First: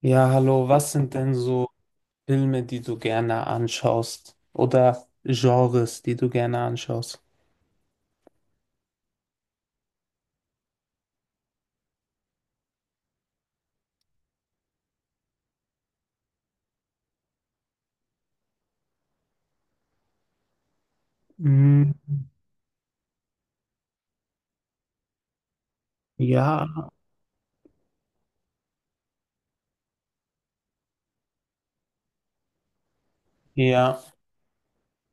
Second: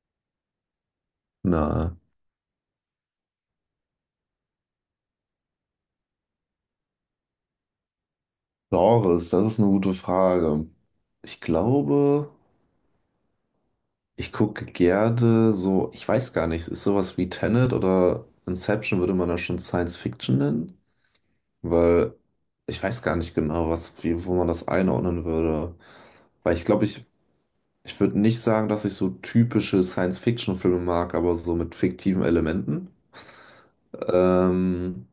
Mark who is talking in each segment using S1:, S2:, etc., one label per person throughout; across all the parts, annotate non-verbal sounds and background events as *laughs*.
S1: Ja, hallo, was sind denn so
S2: Na,
S1: Filme, die du gerne anschaust? Oder Genres, die du gerne anschaust?
S2: Genres, das ist eine gute Frage. Ich glaube, ich gucke gerne so, ich weiß gar nicht, ist sowas wie Tenet oder Inception würde man da schon Science Fiction nennen?
S1: Mm,
S2: Weil ich weiß gar nicht genau, was, wie, wo man das einordnen würde. Weil ich
S1: Ja,
S2: glaube, ich würde nicht sagen, dass ich so typische Science Fiction Filme mag, aber so mit fiktiven Elementen.
S1: ja,
S2: Ähm,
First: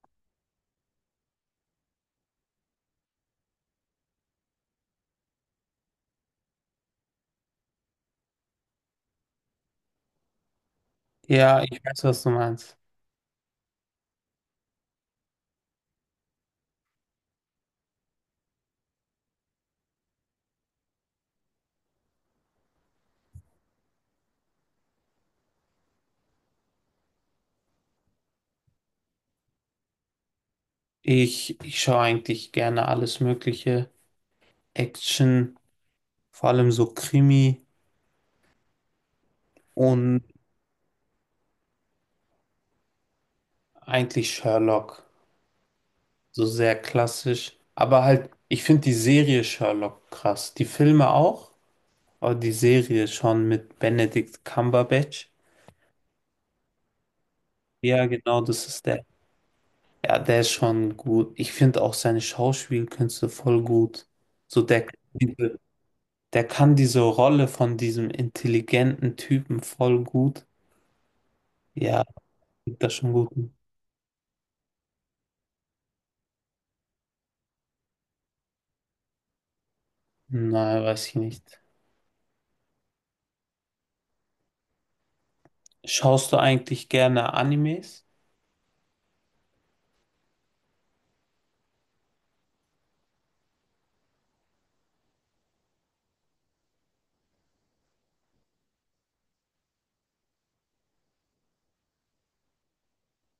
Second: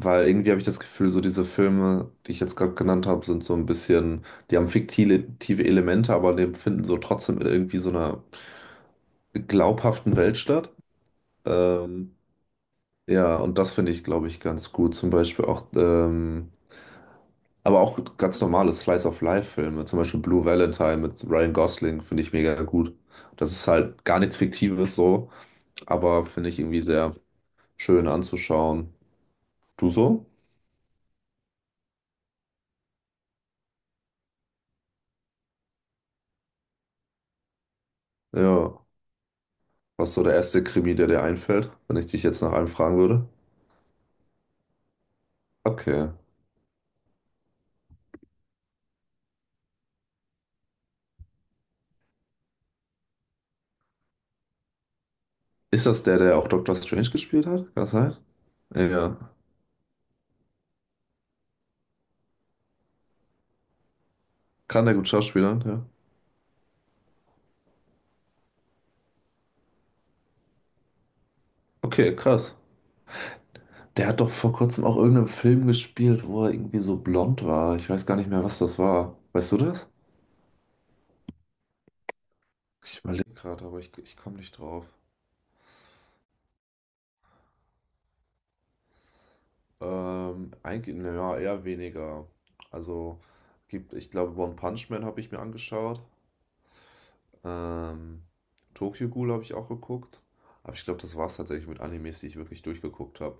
S2: Weil irgendwie habe ich das Gefühl, so diese Filme, die ich jetzt gerade genannt habe, sind so ein bisschen, die haben fiktive Elemente, aber die finden so trotzdem in irgendwie so einer glaubhaften Welt statt.
S1: ja, ich weiß,
S2: Ähm,
S1: was du meinst.
S2: ja, und das finde ich, glaube ich, ganz gut. Zum Beispiel auch, aber auch ganz normale Slice of Life-Filme, zum Beispiel Blue Valentine mit Ryan Gosling, finde ich mega gut. Das ist halt gar nichts Fiktives so, aber finde ich irgendwie sehr schön anzuschauen. Du so?
S1: Ich schaue eigentlich gerne alles Mögliche. Action, vor allem so Krimi
S2: Ja. Was ist
S1: und
S2: so der erste Krimi, der dir einfällt, wenn ich dich jetzt nach einem fragen würde?
S1: eigentlich Sherlock.
S2: Okay.
S1: So sehr klassisch. Aber halt, ich finde die Serie Sherlock krass. Die Filme auch, aber die Serie schon mit Benedict Cumberbatch.
S2: Ist das der, der auch Doctor Strange gespielt hat? Kann das
S1: Ja,
S2: sein?
S1: genau, das ist der.
S2: Ja.
S1: Ja, der ist schon gut. Ich finde auch seine Schauspielkünste voll gut. So der,
S2: Kann der gut schauspielern? Ja.
S1: der kann diese Rolle von diesem intelligenten Typen voll gut. Ja,
S2: Okay, krass.
S1: gibt das schon gut.
S2: Der hat doch vor kurzem auch irgendeinen Film gespielt, wo er irgendwie so blond war. Ich weiß gar nicht mehr, was das war. Weißt du das?
S1: Nein, weiß ich nicht.
S2: Ich überlege gerade, aber ich komme nicht drauf.
S1: Schaust du eigentlich gerne Animes?
S2: Eigentlich, naja, eher weniger. Also, ich glaube, One Punch Man habe ich mir angeschaut. Ähm, Tokyo Ghoul habe ich auch geguckt. Aber ich glaube, das war es tatsächlich mit Animes, die ich wirklich durchgeguckt habe.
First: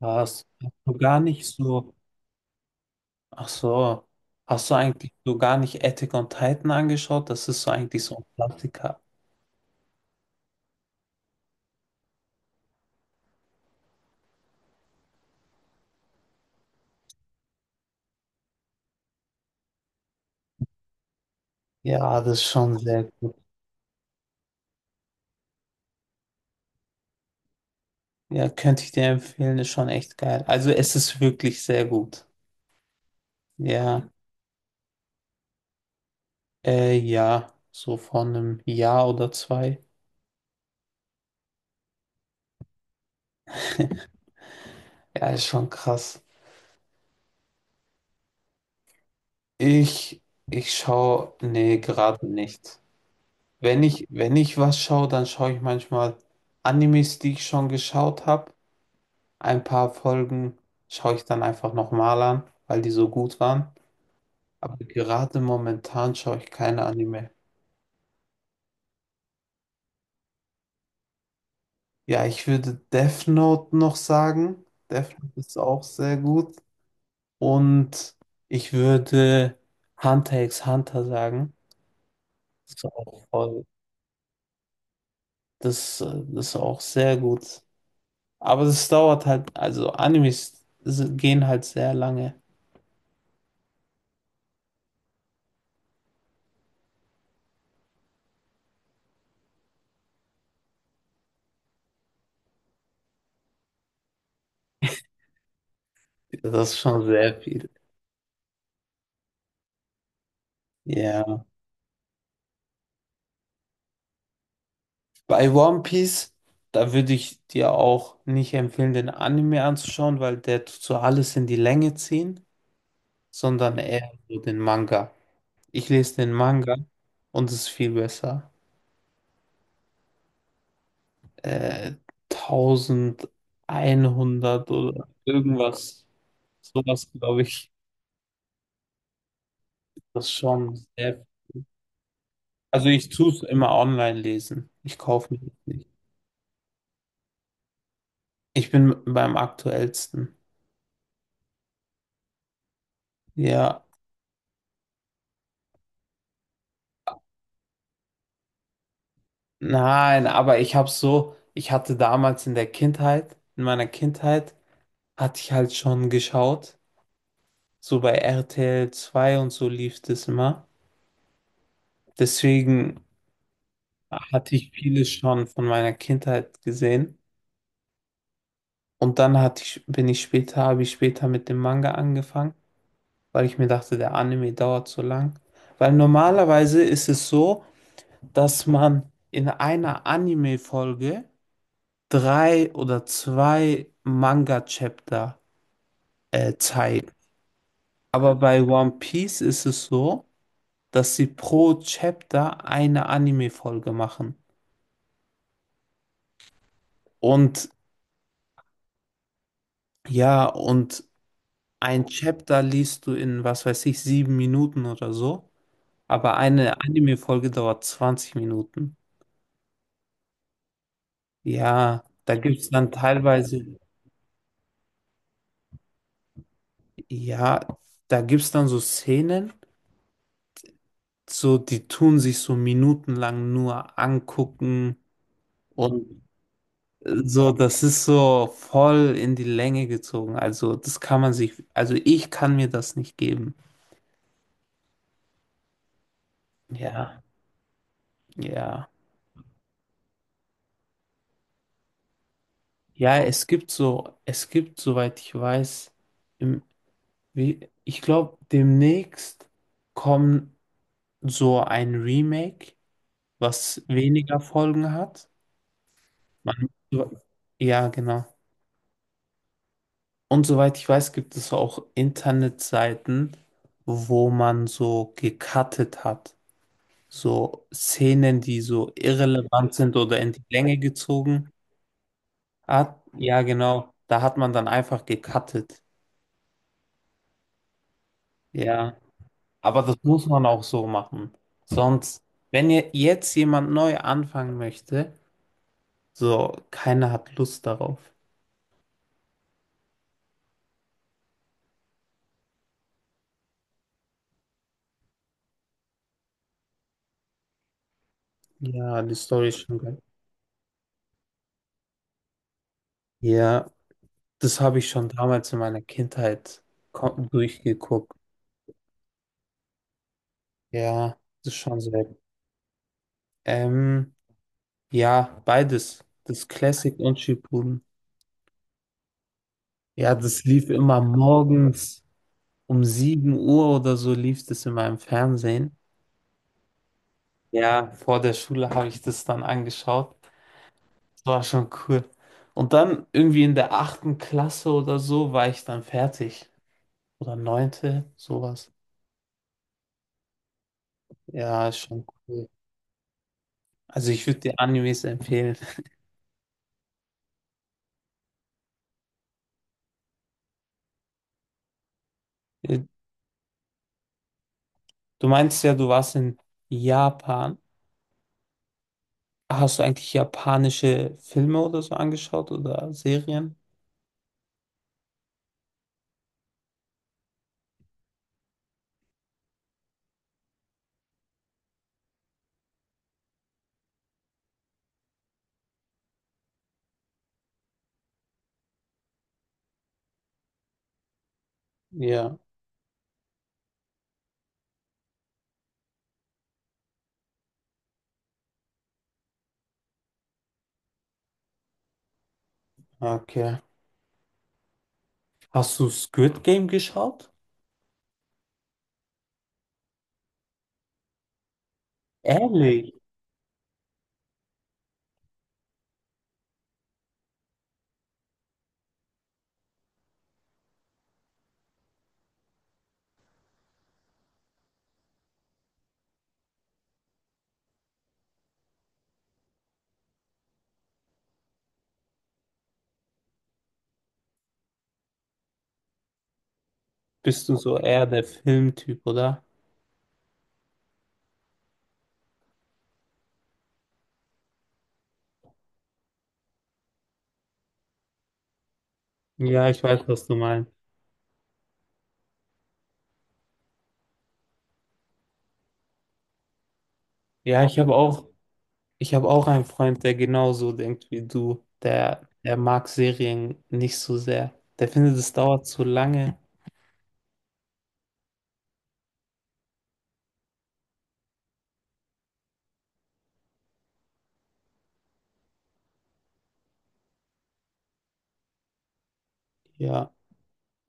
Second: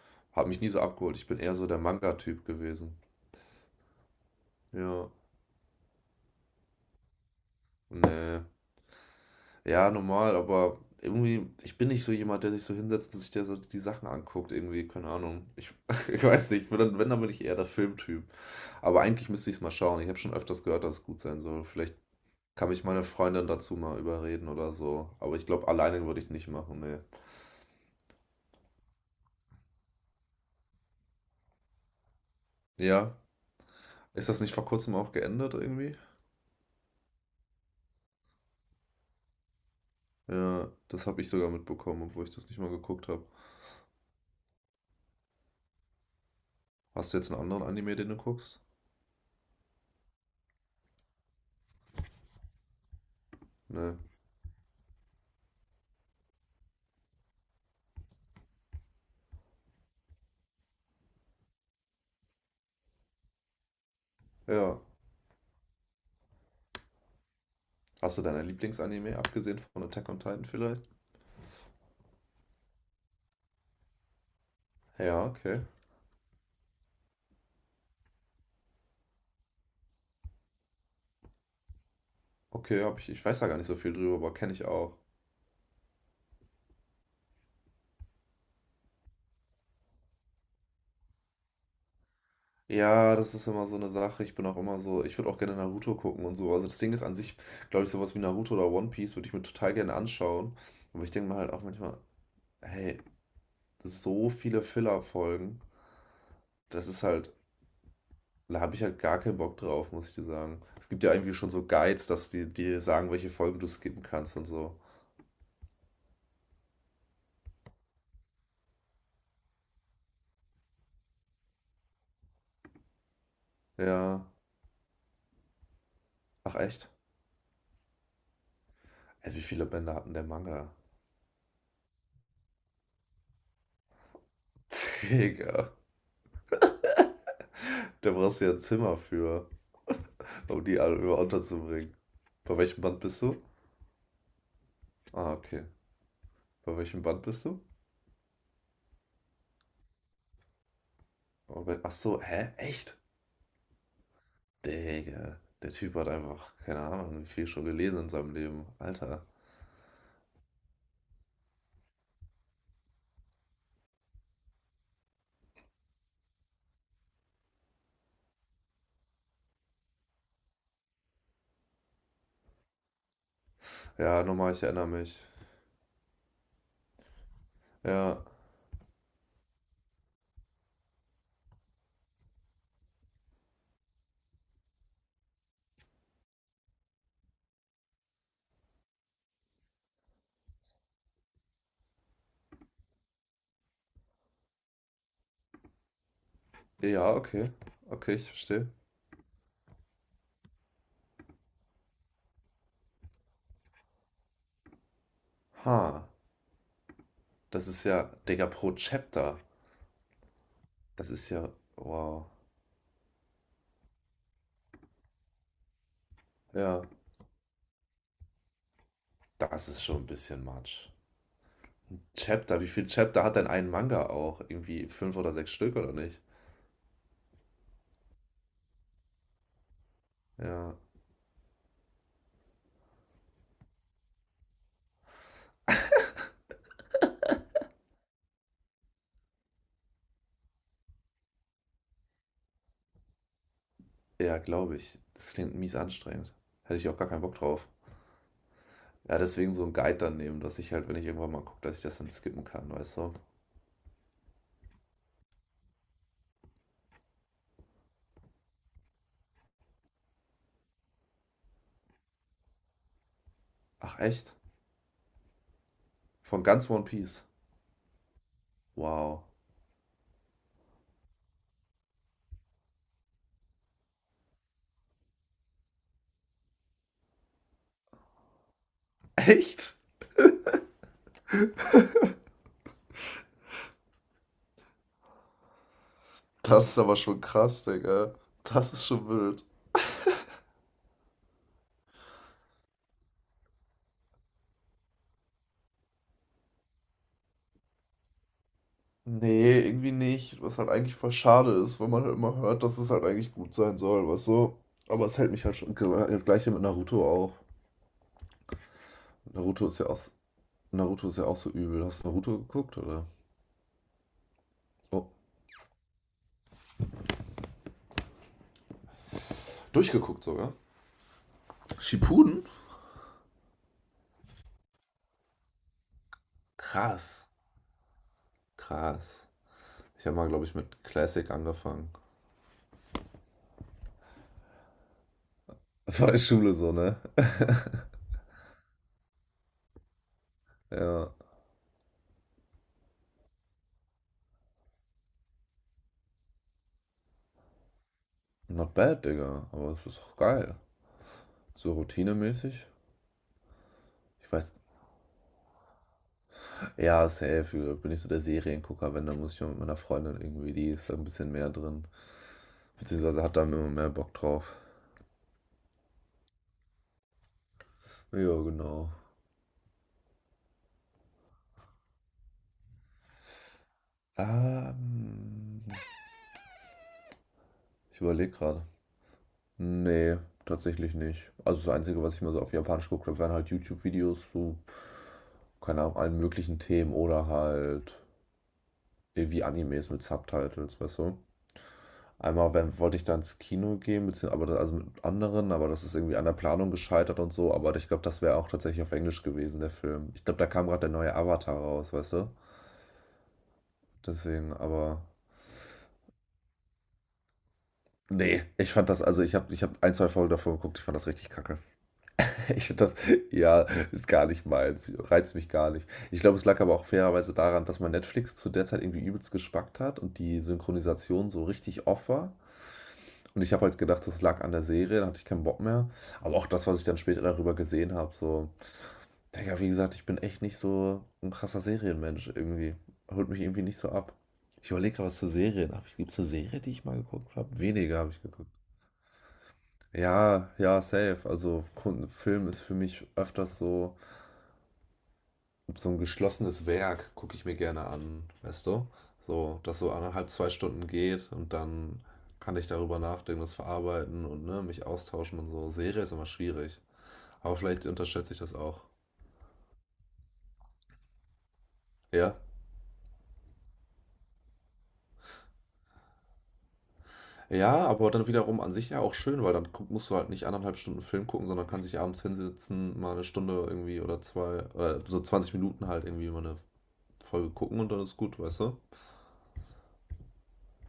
S1: Hast,
S2: Hat mich nie
S1: hast
S2: so
S1: du
S2: abgeholt.
S1: gar
S2: Ich bin
S1: nicht
S2: eher so der
S1: so,
S2: Manga-Typ gewesen.
S1: ach so, hast du
S2: Ja,
S1: eigentlich so gar nicht Attack on Titan angeschaut? Das ist so eigentlich so ein
S2: nee.
S1: Klassiker.
S2: Ja, normal, aber irgendwie, ich bin nicht so jemand, der sich so hinsetzt und sich der, so die Sachen anguckt. Irgendwie, keine Ahnung. Ich, *laughs* ich weiß nicht. Ich bin dann, wenn, dann bin ich eher der Filmtyp. Aber eigentlich müsste ich es mal schauen. Ich habe schon öfters gehört, dass es gut sein soll. Vielleicht
S1: Ja, das ist
S2: kann
S1: schon
S2: mich meine
S1: sehr gut.
S2: Freundin dazu mal überreden oder so. Aber ich glaube, alleine würde ich es nicht machen, nee.
S1: Ja, könnte ich dir empfehlen, ist schon echt geil. Also es ist wirklich sehr gut.
S2: Ja.
S1: Ja,
S2: Ist das nicht vor kurzem auch geändert irgendwie?
S1: ja, so vor einem Jahr oder zwei.
S2: Ja, das habe ich sogar mitbekommen, obwohl ich das nicht mal geguckt habe.
S1: *laughs* Ja, ist schon krass.
S2: Hast du jetzt einen anderen Anime, den du guckst?
S1: Ich, ich schaue, nee, gerade nicht. Wenn
S2: Ne.
S1: ich, wenn ich was schaue, dann schaue ich manchmal Animes, die ich schon geschaut habe. Ein paar Folgen schaue ich dann einfach nochmal an, weil die so gut waren. Aber
S2: Ja.
S1: gerade momentan schaue ich keine Anime.
S2: Hast du deine Lieblingsanime, abgesehen von Attack on Titan vielleicht?
S1: Ja, ich würde Death Note noch sagen. Death
S2: Ja,
S1: Note ist
S2: okay.
S1: auch sehr gut. Und ich würde Hunter x Hunter sagen. Das
S2: Okay,
S1: ist
S2: hab ich, ich
S1: auch
S2: weiß da gar
S1: voll,
S2: nicht so viel drüber, aber kenne ich auch.
S1: das ist auch sehr gut. Aber das dauert halt, also Animes gehen halt sehr lange.
S2: Ja, das ist immer so eine Sache. Ich bin auch immer so, ich würde auch gerne Naruto gucken und so. Also das Ding ist an sich, glaube ich, sowas wie Naruto oder One Piece würde ich mir total gerne anschauen. Aber ich denke mir halt auch manchmal, hey, so viele Filler-Folgen.
S1: Das ist
S2: Das ist
S1: schon
S2: halt,
S1: sehr viel.
S2: da habe ich halt gar keinen Bock drauf, muss ich dir sagen. Es gibt ja irgendwie
S1: Ja.
S2: schon so Guides, dass die dir sagen, welche Folgen du skippen kannst und so.
S1: Bei One Piece, da würde ich dir auch nicht empfehlen, den Anime anzuschauen, weil der tut so alles in die Länge ziehen, sondern eher
S2: Ja.
S1: so den Manga. Ich lese den
S2: Ach
S1: Manga
S2: echt?
S1: und es ist viel besser.
S2: Ey, wie viele Bände hat denn der Manga?
S1: äh, 1100 oder
S2: *laughs* Digga.
S1: irgendwas. Sowas glaube ich.
S2: Da brauchst du ja ein Zimmer für,
S1: Das ist
S2: um
S1: schon
S2: die alle über
S1: sehr.
S2: unterzubringen. Bei welchem
S1: Also
S2: Band
S1: ich
S2: bist
S1: tue
S2: du?
S1: es immer online lesen. Ich
S2: Ah,
S1: kaufe mir das
S2: okay.
S1: nicht.
S2: Bei welchem Band bist du?
S1: Ich bin beim aktuellsten.
S2: Oh, bei- Ach so, hä? Echt?
S1: Ja.
S2: Digga. Der Typ hat einfach, keine Ahnung, wie viel schon gelesen in seinem Leben. Alter.
S1: Nein, aber ich habe so, ich hatte damals in der Kindheit, in meiner Kindheit, hatte ich halt schon geschaut. So bei RTL 2 und so lief das immer. Deswegen
S2: Ja, nochmal,
S1: hatte
S2: ich
S1: ich
S2: erinnere
S1: vieles
S2: mich.
S1: schon von meiner Kindheit gesehen.
S2: Ja.
S1: Und dann hatte ich, bin ich später, habe ich später mit dem Manga angefangen, weil ich mir dachte, der Anime dauert so lang. Weil normalerweise ist es so, dass man in einer Anime-Folge drei oder zwei Manga-Chapter zeigt.
S2: Ja, okay. Okay, ich
S1: Aber bei
S2: verstehe.
S1: One Piece ist es so, dass sie pro Chapter eine Anime-Folge machen.
S2: Ha. Das
S1: Und
S2: ist ja, Digga, pro Chapter.
S1: ja, und
S2: Das ist ja,
S1: ein
S2: wow.
S1: Chapter liest du in, was weiß ich, 7 Minuten oder so. Aber eine
S2: Ja,
S1: Anime-Folge dauert 20 Minuten.
S2: das ist schon ein bisschen much.
S1: Ja, da gibt
S2: Chapter, wie
S1: es
S2: viel
S1: dann
S2: Chapter hat denn
S1: teilweise,
S2: ein Manga auch? Irgendwie fünf oder sechs Stück oder nicht?
S1: ja, da gibt es dann so Szenen,
S2: Ja,
S1: so die tun sich so minutenlang nur angucken und so, das ist so voll in die Länge gezogen. Also, das kann man sich, also ich kann mir das nicht geben.
S2: ja, glaube ich. Das klingt mies anstrengend. Hätte ich auch gar
S1: Ja,
S2: keinen Bock drauf.
S1: ja.
S2: Ja, deswegen so einen Guide dann nehmen, dass ich halt, wenn ich irgendwann mal gucke, dass ich das dann skippen kann, weißt du?
S1: Ja, es gibt so, es gibt, soweit ich weiß, im, wie, ich glaube, demnächst kommen. So ein Remake, was
S2: Ach, echt?
S1: weniger Folgen hat.
S2: Von
S1: Man,
S2: ganz One Piece.
S1: ja, genau.
S2: Wow.
S1: Und soweit ich weiß, gibt es auch Internetseiten, wo man so gecuttet hat. So Szenen, die so
S2: *laughs*
S1: irrelevant
S2: Echt?
S1: sind oder in die Länge gezogen hat. Ja, genau. Da hat man dann einfach gecuttet.
S2: Das ist aber schon krass, Digga. Das ist
S1: Ja.
S2: schon wild.
S1: Aber das muss man auch so machen. Sonst, wenn ihr jetzt jemand neu anfangen möchte, so keiner hat Lust darauf.
S2: Nee, irgendwie nicht, was halt eigentlich voll schade ist, weil man halt immer hört, dass es halt eigentlich gut sein soll, weißt du? Aber es hält mich halt schon, gleiche mit Naruto auch.
S1: Ja, die Story ist
S2: Naruto
S1: schon
S2: ist ja auch,
S1: geil.
S2: Naruto ist ja auch so übel. Hast du Naruto geguckt, oder?
S1: Ja, das habe ich schon
S2: Oh,
S1: damals in meiner Kindheit durchgeguckt.
S2: durchgeguckt sogar.
S1: Ja, das ist schon sehr.
S2: Shippuden?
S1: Ähm, ja, beides. Das Classic und
S2: Krass,
S1: Shippuden.
S2: krass. Ich
S1: Ja,
S2: habe mal,
S1: das
S2: glaube ich,
S1: lief
S2: mit
S1: immer
S2: Classic angefangen.
S1: morgens um 7 Uhr oder so lief das in meinem Fernsehen.
S2: *laughs* War in Schule so, ne? *laughs*
S1: Ja, vor der Schule habe ich das dann angeschaut.
S2: Ja,
S1: Das war schon cool. Und dann irgendwie in der 8. Klasse oder so war ich dann fertig. Oder neunte, sowas.
S2: not bad, Digga, aber es ist auch geil.
S1: Ja,
S2: So
S1: ist schon cool.
S2: routinemäßig.
S1: Also ich
S2: Ich
S1: würde
S2: weiß,
S1: dir Animes empfehlen.
S2: ja, safe. Ich bin nicht so der Seriengucker, wenn, dann muss ich mal mit meiner Freundin irgendwie, die ist da ein bisschen mehr drin.
S1: Äh,
S2: Beziehungsweise hat da immer mehr Bock drauf.
S1: Du meinst ja, du warst in Japan.
S2: Ja, genau.
S1: Hast du eigentlich japanische Filme oder so angeschaut oder Serien?
S2: Ähm, Ich überlege gerade. Nee, tatsächlich nicht. Also das Einzige, was ich mal so auf Japanisch geguckt habe, wären halt YouTube-Videos zu, keine Ahnung, allen möglichen Themen oder halt irgendwie Animes mit Subtitles, weißt du?
S1: Ja,
S2: Einmal wenn, wollte ich da ins Kino gehen, bezieh aber da also mit anderen, aber das ist irgendwie an der Planung gescheitert und so. Aber ich glaube, das wäre auch tatsächlich auf Englisch gewesen, der Film. Ich glaube, da kam gerade der neue Avatar raus, weißt du?
S1: okay.
S2: Deswegen, aber.
S1: Hast du Squid Game geschaut?
S2: Nee, ich fand das, also ich hab ein, zwei Folgen davon geguckt, ich fand das richtig kacke. *laughs* Ich finde
S1: Ehrlich?
S2: das, ja, ist gar nicht meins, reizt mich gar nicht. Ich glaube, es lag aber auch fairerweise daran, dass man Netflix zu der Zeit irgendwie übelst gespackt hat und die Synchronisation so richtig off war. Und ich habe halt gedacht, das lag an der Serie, da hatte ich keinen Bock mehr. Aber auch das, was ich dann später darüber gesehen habe, so, Digga, wie gesagt, ich bin echt nicht so ein krasser Serienmensch irgendwie. Holt mich irgendwie nicht so ab. Ich überlege gerade, was für Serien habe ich. Gibt es eine Serie, die ich mal geguckt habe?
S1: Bist du so
S2: Weniger
S1: eher
S2: habe ich
S1: der
S2: geguckt.
S1: Filmtyp, oder?
S2: Ja, ja, safe. Also Film ist für mich öfters so so ein geschlossenes Werk gucke ich mir gerne an, weißt du? So,
S1: Ja,
S2: das
S1: ich
S2: so
S1: weiß, was
S2: anderthalb,
S1: du
S2: zwei
S1: meinst.
S2: Stunden geht und dann kann ich darüber nachdenken, das verarbeiten und ne, mich austauschen und so. Serie ist immer schwierig. Aber
S1: Ja, ich
S2: vielleicht
S1: habe auch,
S2: unterschätze ich das auch.
S1: ich habe auch einen Freund, der genauso denkt wie du. Der,
S2: Ja.
S1: der mag Serien nicht so sehr. Der findet, es dauert zu lange.
S2: Ja, aber dann wiederum an sich ja auch schön, weil dann guck, musst du halt nicht anderthalb Stunden Film gucken, sondern kannst dich abends hinsetzen, mal eine Stunde irgendwie oder zwei, oder so 20 Minuten halt irgendwie mal eine Folge gucken und dann ist gut, weißt du?
S1: Ja.